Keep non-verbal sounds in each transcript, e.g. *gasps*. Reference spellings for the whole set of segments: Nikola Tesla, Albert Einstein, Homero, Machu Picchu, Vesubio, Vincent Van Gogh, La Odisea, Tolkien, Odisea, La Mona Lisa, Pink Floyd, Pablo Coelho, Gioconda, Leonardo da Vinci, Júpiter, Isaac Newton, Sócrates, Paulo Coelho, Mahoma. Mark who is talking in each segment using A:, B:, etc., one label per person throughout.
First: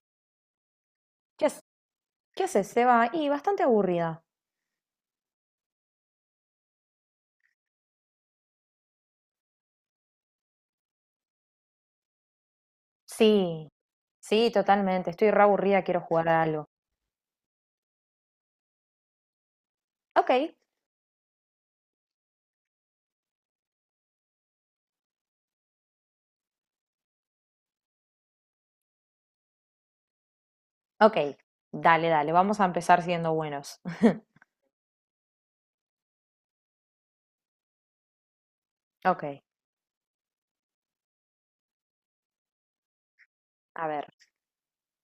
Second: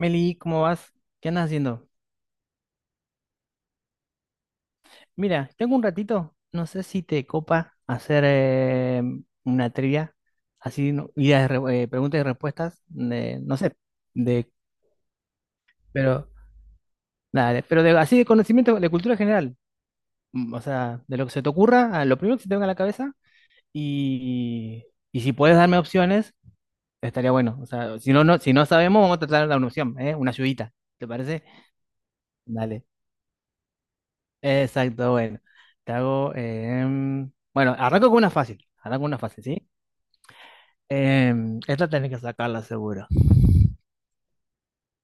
A: Meli, ¿cómo vas? ¿Qué andas
B: ¿Qué, hac-
A: haciendo?
B: ¿Qué haces, Seba? Y bastante aburrida.
A: Mira, tengo un ratito, no sé si te copa hacer una trivia, así, guía de preguntas y respuestas, no
B: Sí,
A: sé,
B: sí,
A: de,
B: totalmente. Estoy re aburrida, quiero
A: pero,
B: jugar a algo.
A: dale, pero de, así de conocimiento, de cultura general,
B: Ok,
A: o sea, de lo que se te ocurra, a lo primero que se te venga a la cabeza, y, y si puedes darme opciones, estaría bueno, o sea, si no, no, si no sabemos, vamos a tratar de dar una opción, ¿eh? Una ayudita, ¿te
B: ok.
A: parece?
B: Dale, dale, vamos a
A: Dale.
B: empezar siendo buenos. *laughs*
A: Exacto, bueno. Bueno, arranco con una fácil. Arranco con una
B: Ok,
A: fácil, ¿sí? Esta tenés que sacarla seguro.
B: a ver.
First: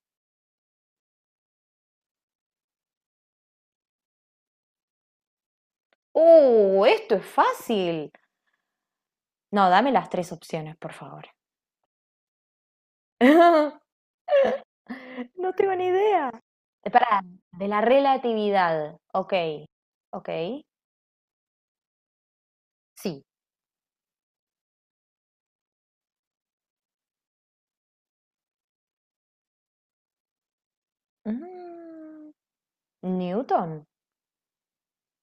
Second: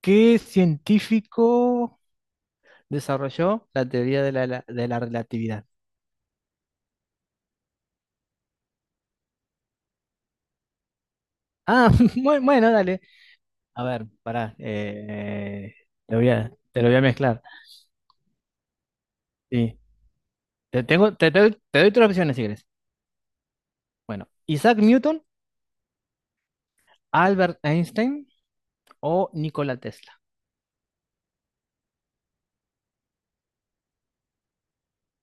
A: ¿Qué científico desarrolló la teoría de de la relatividad?
B: ¡Uh! Esto es fácil. No, dame las tres opciones, por favor.
A: Ah, *laughs* bueno, dale. A
B: *laughs*
A: ver, pará.
B: No tengo ni idea.
A: Te lo voy a
B: Espera,
A: mezclar.
B: de la relatividad. Ok,
A: Sí.
B: ok.
A: Te tengo, te doy tres opciones si quieres.
B: Sí.
A: Bueno, Isaac Newton, Albert Einstein o Nikola Tesla.
B: Mm, Newton.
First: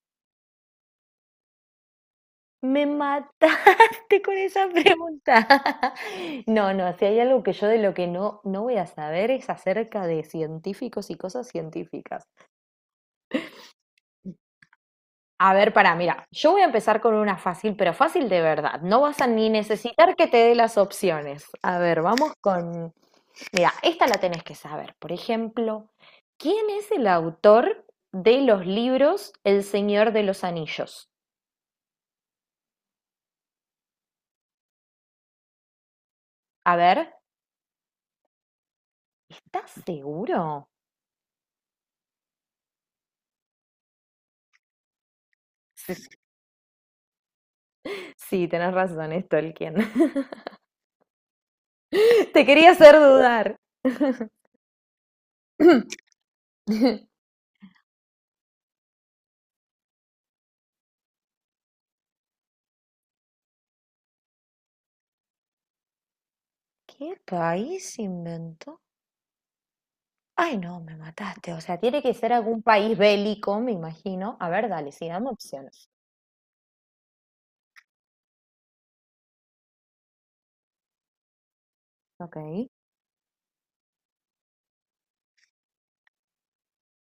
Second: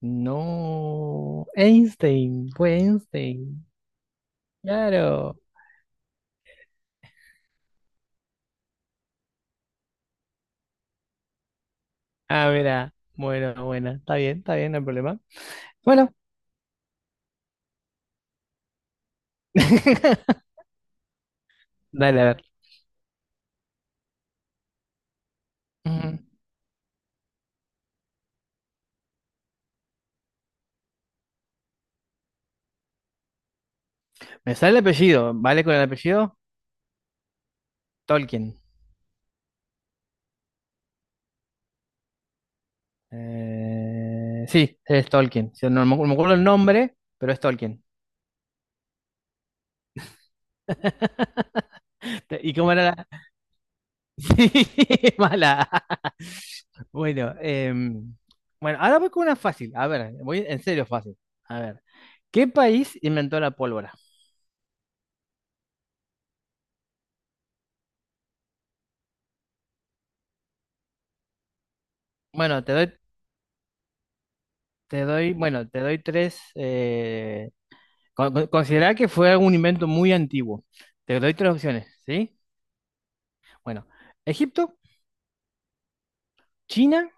A: No, Einstein, fue
B: Me
A: Einstein.
B: mataste *laughs* con esa
A: Claro.
B: pregunta. *laughs* No, no, si hay algo que yo de lo que no, no voy a saber es acerca de científicos y cosas científicas.
A: Ah, mira. Bueno, buena, está bien, está bien, no hay problema.
B: A ver, para,
A: Bueno.
B: mira, yo voy a empezar con una fácil, pero fácil de verdad. No vas a ni necesitar que te
A: *laughs*
B: dé las opciones. A ver,
A: Dale, a
B: vamos
A: ver.
B: con... Mira, esta la tenés que saber. Por ejemplo,
A: Ujú.
B: ¿quién es el autor de los libros El Señor de los Anillos?
A: Me sale el apellido. ¿Vale con el apellido?
B: A ver,
A: Tolkien.
B: ¿estás seguro?
A: Sí, es Tolkien. Sí, no, me no me acuerdo el nombre, pero es Tolkien.
B: Sí, tenés razón, es Tolkien. *laughs*
A: *laughs* Te-
B: Te
A: ¿Y
B: quería
A: cómo era
B: hacer
A: la...? *laughs*
B: dudar. *coughs*
A: Sí, *laughs* mala.
B: *clears throat*
A: Bueno, bueno, ahora voy con una fácil. A ver, voy en serio fácil. A ver, ¿qué país inventó la pólvora?
B: ¿Qué país inventó? Ay, no, me mataste. O sea, tiene que ser algún
A: Bueno,
B: país bélico, me imagino. A ver, dale,
A: te
B: sí, dame
A: doy, bueno, te
B: opciones.
A: doy tres, considerar que fue un invento muy antiguo. Te doy tres opciones,
B: Ok.
A: ¿sí? Bueno, Egipto, China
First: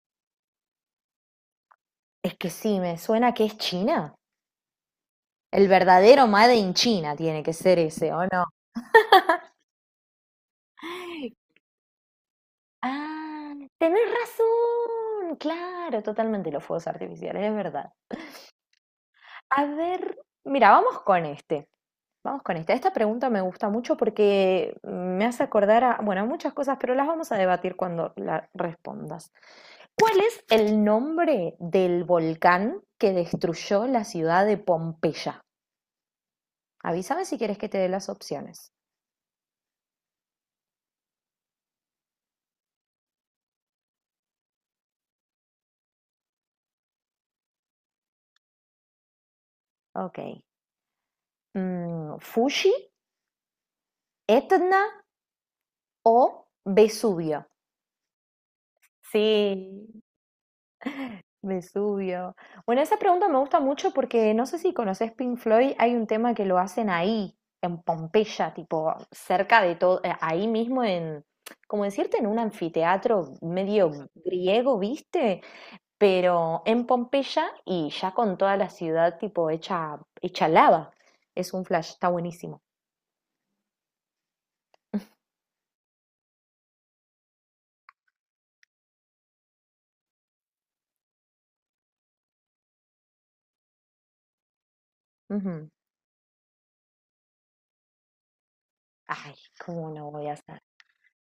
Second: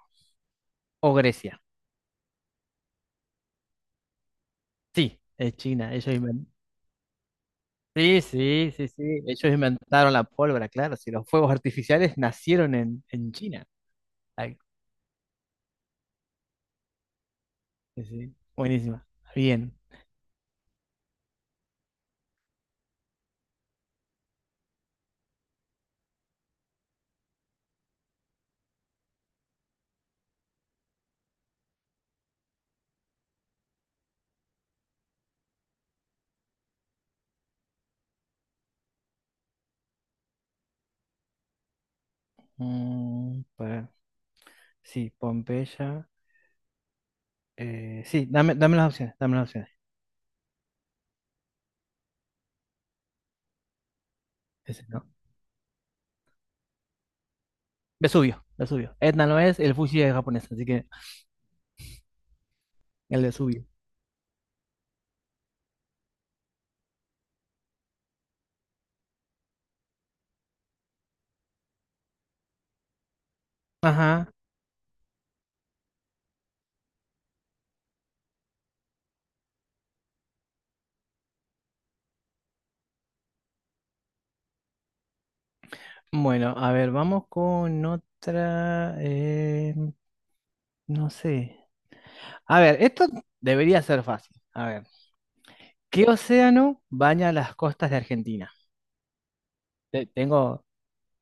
A: o Grecia.
B: Es que sí, me suena que es China.
A: Sí, es
B: El
A: China. Ellos
B: verdadero
A: inventaron.
B: Made in China tiene que ser ese,
A: Sí,
B: ¿o no?
A: sí, sí, sí. Ellos inventaron la pólvora,
B: *gasps*
A: claro. Si los
B: Ay,
A: fuegos artificiales nacieron en
B: ah,
A: China.
B: tenés
A: Ay,
B: razón. Claro, totalmente los fuegos artificiales, es verdad.
A: sí, sí. Buenísima.
B: A
A: Bien.
B: ver, mira, vamos con este. Vamos con esta. Esta pregunta me gusta mucho porque me hace acordar a, bueno, a muchas cosas, pero las vamos a debatir cuando la respondas. ¿Cuál es el nombre del volcán que destruyó la ciudad de Pompeya? Avísame si quieres que te dé las opciones.
A: Mm, pa- sí, Pompeya. Sí, dame, dame las opciones, dame las opciones.
B: Ok. Fuji, Etna
A: Ese, ¿no?
B: o Vesubio?
A: Vesubio, Vesubio. Etna no es, el
B: Sí,
A: Fuji es japonés, así que
B: Vesubio. Bueno, esa
A: el
B: pregunta me gusta
A: Vesubio.
B: mucho porque no sé si conoces Pink Floyd, hay un tema que lo hacen ahí, en Pompeya, tipo cerca de todo, ahí mismo en, como decirte, en un anfiteatro medio
A: Ajá.
B: griego, ¿viste? Pero en Pompeya y ya con toda la ciudad tipo hecha lava. Es un flash, está buenísimo.
A: Bueno, a ver, vamos con otra. No sé. A ver, esto debería ser fácil. A ver,
B: Ujú.
A: ¿qué océano baña las costas de Argentina?
B: Ay, ¿cómo
A: Te-
B: no voy a hacer?
A: tengo.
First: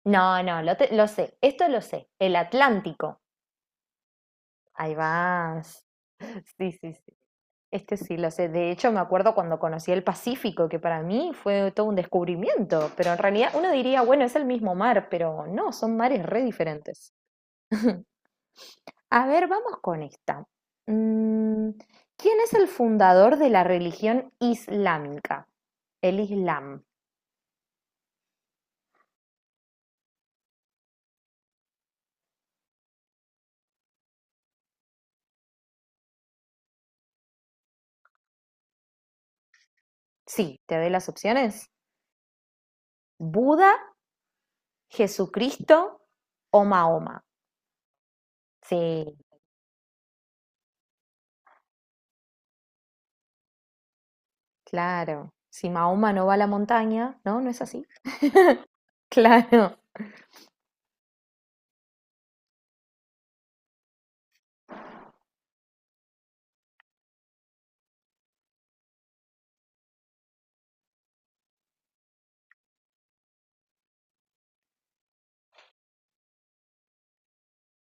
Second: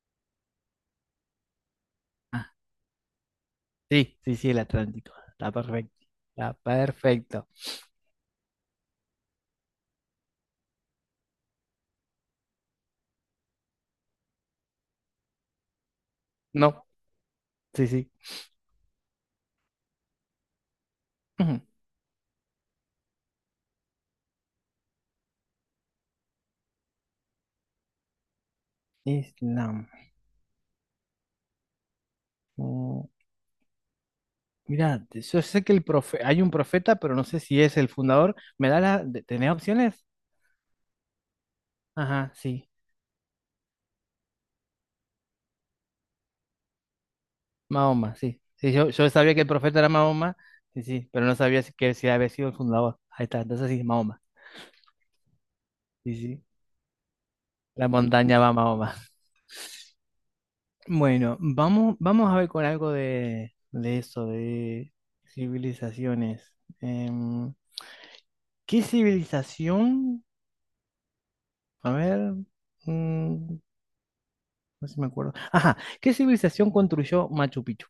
B: No, no, lo, te- Lo sé, esto lo sé. El
A: Ah,
B: Atlántico.
A: sí, sí, sí, el
B: Ahí
A: Atlántico. Está
B: vas.
A: perfecto.
B: *laughs*
A: Está
B: Sí, sí, sí.
A: perfecto.
B: Este sí lo sé. De hecho, me acuerdo cuando conocí el Pacífico, que para mí fue todo un descubrimiento. Pero en realidad uno diría, bueno, es el mismo mar, pero no, son mares re
A: No,
B: diferentes.
A: sí,
B: *laughs*
A: sí.
B: A ver, vamos con esta.
A: Ujú.
B: Mm, ¿Quién es el fundador de la religión islámica? El Islam.
A: Islam. Mm, mirá, te- yo sé que el profe... hay un profeta, pero no sé si es el fundador. ¿Me da la... de- ¿Tenés opciones?
B: Sí, te doy las opciones.
A: Ajá, sí.
B: Buda, Jesucristo o Mahoma.
A: Mahoma, sí. Sí,
B: Sí,
A: yo sabía que el profeta era Mahoma, sí, sí, pero no sabía que si había sido el fundador. Ahí está, entonces sí, Mahoma.
B: claro. Si Mahoma
A: Sí,
B: no va a
A: sí.
B: la montaña, ¿no? ¿No es así?
A: La
B: *laughs*
A: montaña va a Mahoma.
B: Claro.
A: Bueno, vamos, vamos a ver con algo de eso, de civilizaciones. Em, ¿Qué civilización? A ver, mm, no sé si me acuerdo. Ajá, ¿qué civilización construyó Machu Picchu?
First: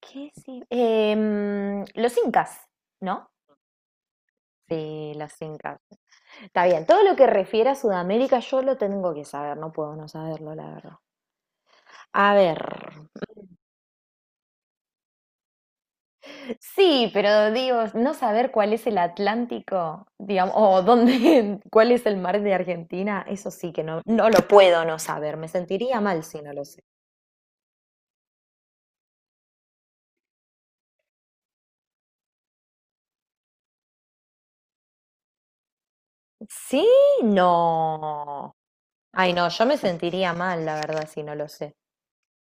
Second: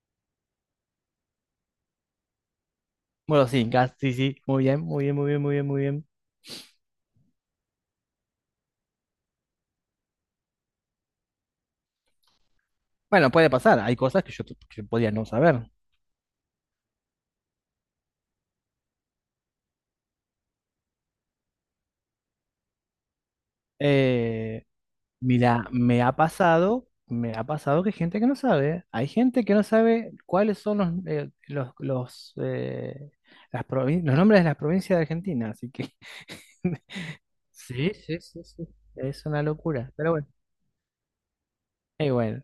B: ¿Qué sí? Em, los incas, ¿no?
A: Bueno, sí, sí, sí, muy bien, muy
B: Sí,
A: bien, muy
B: los
A: bien, muy bien,
B: incas.
A: muy bien.
B: Está bien, todo lo que refiere a Sudamérica yo lo tengo que saber, no puedo no saberlo, la verdad. A ver,
A: Bueno, puede pasar, hay cosas que yo, que podía no saber.
B: sí, pero digo, no saber cuál es el Atlántico, digamos, o dónde, *laughs* cuál es el mar de Argentina, eso sí que no, no lo
A: Eh,
B: puedo no saber, me
A: Mira,
B: sentiría mal si no lo sé.
A: me ha pasado que hay gente que no sabe, hay gente que no sabe cuáles son los, los nombres de las provincias de Argentina, así que
B: Sí,
A: *laughs* Sí, sí, sí,
B: no.
A: sí. Es
B: Ay,
A: una
B: no, yo me
A: locura, pero bueno,
B: sentiría mal, la verdad, si no lo sé.
A: bueno,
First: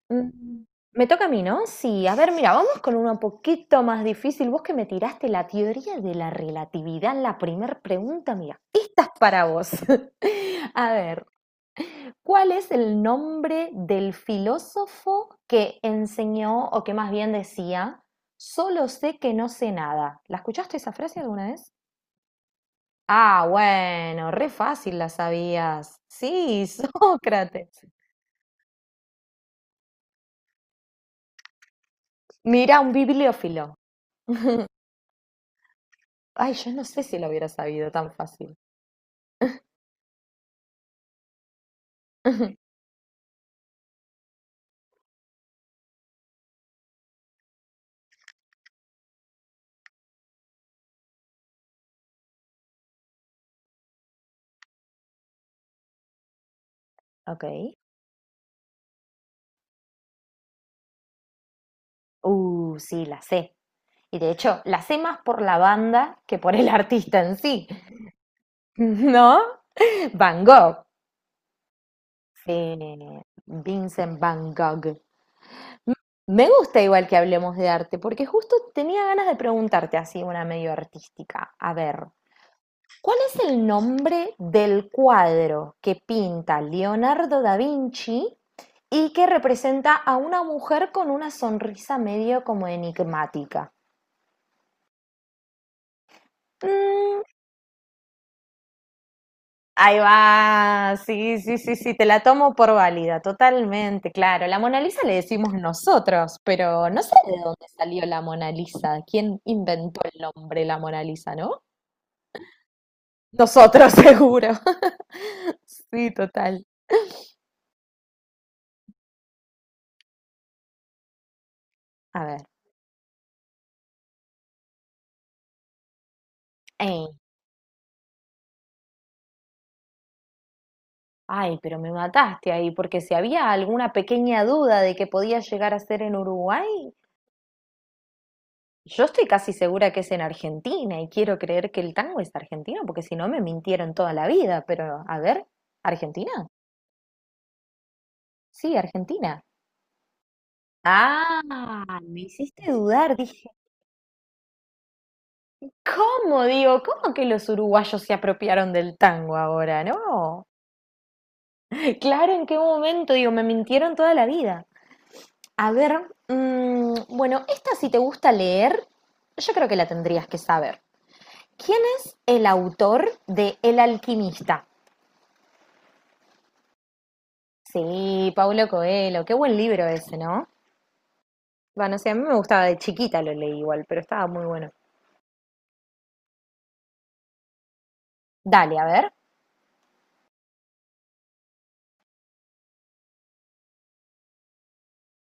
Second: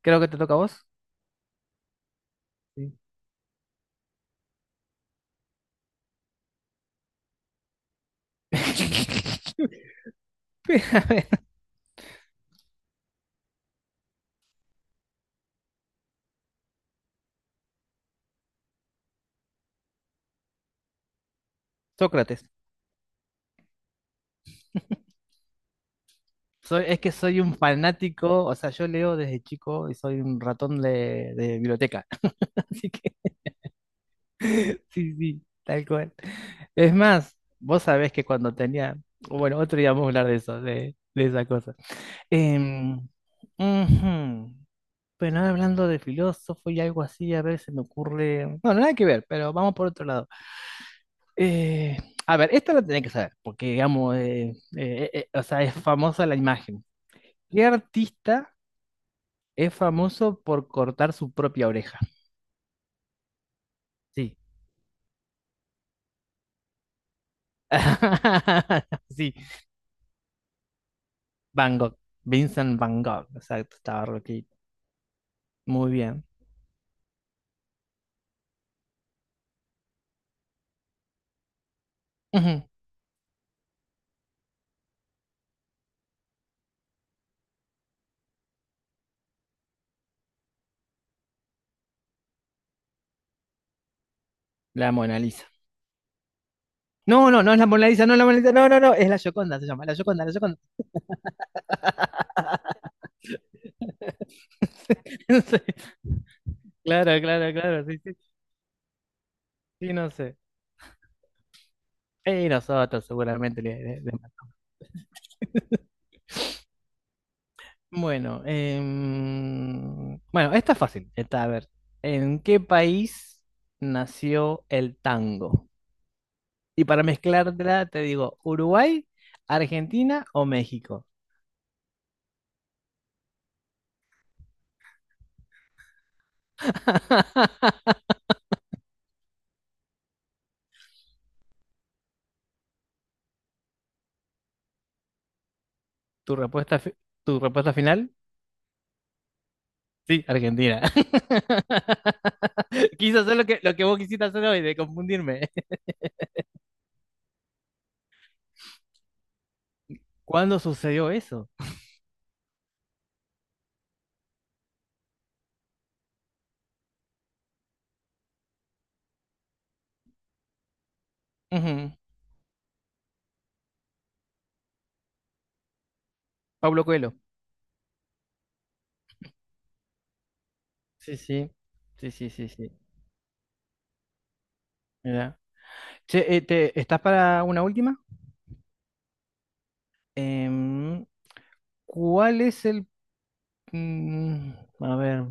A: creo que te toca a
B: Mm,
A: vos.
B: Me toca a mí, ¿no? Sí, a ver, mira, vamos
A: Sí.
B: con uno un poquito más difícil. Vos que me tiraste la teoría de la relatividad en la primera pregunta, mira, esta es para vos.
A: *laughs*
B: *laughs* A
A: A
B: ver,
A: ver,
B: ¿cuál es el nombre del filósofo que enseñó, o que más bien decía, solo sé que no sé nada? ¿La escuchaste esa frase alguna vez?
A: Sócrates,
B: Ah, bueno, re fácil la sabías. Sí, *laughs*
A: soy, es que soy un
B: Sócrates.
A: fanático, o sea, yo leo desde chico y soy un ratón de biblioteca, *laughs*
B: Mira,
A: así
B: un
A: que
B: bibliófilo. *laughs*
A: sí, sí, tal cual.
B: Ay, yo no
A: Es
B: sé si lo
A: más,
B: hubiera
A: vos
B: sabido
A: sabés
B: tan
A: que cuando
B: fácil.
A: tenía, bueno, otro día vamos a hablar de eso, de esa cosa.
B: *laughs*
A: Em, ujú. Pero ahora hablando de filósofo y algo así, a ver, se me ocurre. No, nada que ver, pero vamos por otro lado. Eh, a ver, esto lo tenés que saber, porque digamos, o sea, es famosa la imagen.
B: Ok.
A: ¿Qué artista es famoso por cortar su propia oreja?
B: Sí, la sé. Y de
A: Sí.
B: hecho, la sé más por la banda que por el *laughs* artista en sí. *laughs*
A: *laughs* Sí.
B: ¿No? Van Gogh.
A: Van Gogh,
B: Sí,
A: Vincent Van Gogh, exacto, estaba
B: Vincent Van
A: loquito.
B: Gogh.
A: Muy bien.
B: Me gusta igual que hablemos de arte, porque justo tenía ganas de preguntarte así una medio artística. A ver,
A: Ujú,
B: ¿cuál es el nombre del cuadro que pinta Leonardo da Vinci y que representa a una mujer con una sonrisa medio como enigmática?
A: la Mona Lisa.
B: Mm,
A: No, no, no es la Mona Lisa, no es la Mona Lisa, no, no, no, es la Gioconda, se llama, la
B: ahí
A: Gioconda, la Gioconda.
B: va, sí, sí, sí, sí, te la tomo por válida, totalmente, claro. La Mona Lisa le
A: *laughs* No
B: decimos
A: sé.
B: nosotros, pero no sé
A: Claro,
B: de
A: claro,
B: dónde
A: claro, sí,
B: salió
A: sí,
B: la Mona Lisa, quién
A: sí,
B: inventó
A: no
B: el
A: sé.
B: nombre la Mona Lisa, ¿no?
A: Y nosotros seguramente le,
B: Nosotros, *laughs* seguro. *laughs* Sí, total.
A: bueno, bueno, esta es fácil. Esta, a ver,
B: A
A: ¿en
B: ver.
A: qué país nació el tango? Y para
B: Eh,
A: mezclarla te digo, ¿Uruguay, Argentina o México?
B: Ay, pero me mataste ahí, porque si había alguna pequeña duda de que podía llegar a ser en Uruguay,
A: *laughs*
B: yo estoy casi segura que es en Argentina y quiero creer que el tango es argentino, porque si no me mintieron toda la vida, pero a ver, ¿Argentina?
A: ¿Tu respuesta, tu respuesta final?
B: Sí, Argentina.
A: Sí, Argentina.
B: Ah, me hiciste
A: *laughs*
B: dudar,
A: Quise hacer
B: dije,
A: lo que vos quisiste hacer hoy, de confundirme. *laughs*
B: ¿cómo digo? ¿Cómo que los uruguayos se apropiaron del tango ahora? No,
A: ¿Cuándo sucedió eso?
B: claro, ¿en qué momento? Digo, me mintieron toda la vida. A ver, bueno, esta si te gusta leer, yo creo que la tendrías que saber. ¿Quién
A: Ujú,
B: es el autor de El alquimista?
A: Pablo Coelho.
B: Sí, Paulo Coelho, qué buen libro ese, ¿no?
A: Sí, sí.
B: Bueno, sí,
A: Sí,
B: a mí
A: sí,
B: me
A: sí,
B: gustaba
A: sí.
B: de chiquita, lo leí igual, pero estaba muy bueno.
A: Mirá. Che, ¿estás para una última?
B: Dale, a ver.
A: Em, ¿Cuál es el... mm, a ver.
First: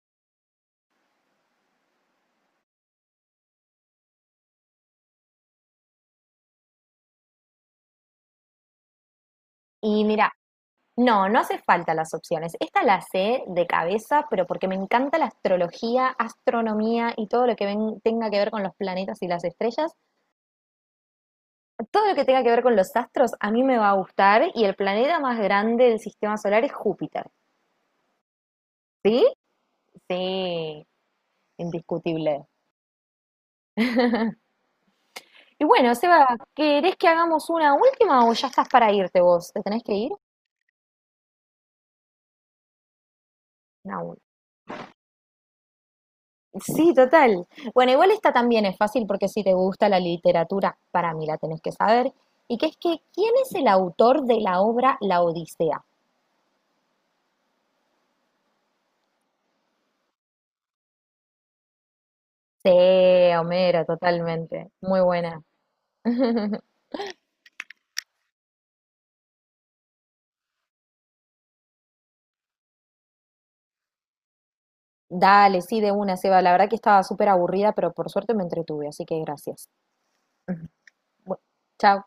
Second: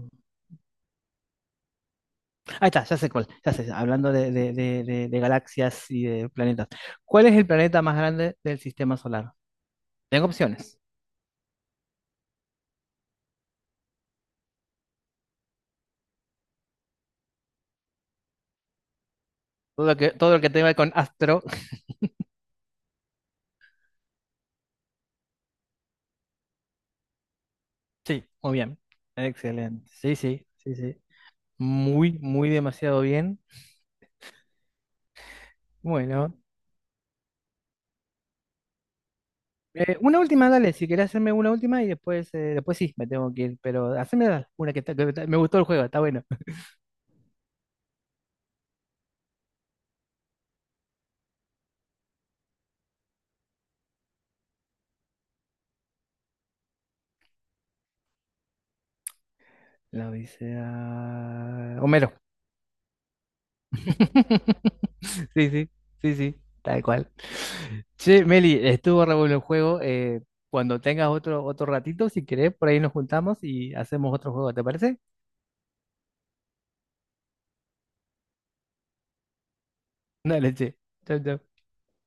A: Ahí está, ya sé cuál. Ya sé, hablando de, de galaxias y de planetas. ¿Cuál es el planeta más grande del sistema solar?
B: Y
A: Tengo
B: mira,
A: opciones.
B: no, no hace falta las opciones. Esta la sé de cabeza, pero porque me encanta la astrología, astronomía y todo lo que tenga que ver con los planetas y las estrellas.
A: Todo lo que tenga con
B: Todo lo que tenga que ver con los astros a mí me va a gustar y el planeta más grande del sistema solar es Júpiter.
A: sí, muy bien.
B: ¿Sí?
A: Excelente. Sí, sí, sí,
B: Sí,
A: sí. Muy,
B: indiscutible.
A: muy demasiado bien.
B: *laughs* Y bueno, Seba,
A: Bueno,
B: ¿querés que hagamos una última o ya estás para irte vos? ¿Te tenés que ir?
A: una última, dale, si querés hacerme una última y después, después sí, me tengo que ir, pero
B: Una.
A: haceme una que, que me gustó el juego, está bueno. *laughs*
B: Sí, total. Bueno, igual esta también es fácil porque si te gusta la literatura, para mí la tenés que saber. Y que es que, ¿quién es el autor de la obra La Odisea?
A: La Odisea... Homero.
B: Sí, Homero, totalmente.
A: *laughs*
B: Muy buena.
A: Sí, sí, sí, sí,
B: *laughs*
A: tal cual. Che, Meli, estuvo re bueno el juego. Cuando tengas otro, otro ratito, si querés, por ahí nos juntamos y hacemos otro juego, ¿te parece?
B: Dale, sí, de una, Seba. La verdad que estaba súper aburrida, pero por suerte me entretuve, así que gracias.
A: Dale,
B: *laughs*
A: che. Chau,
B: Bueno,
A: chau.
B: chao.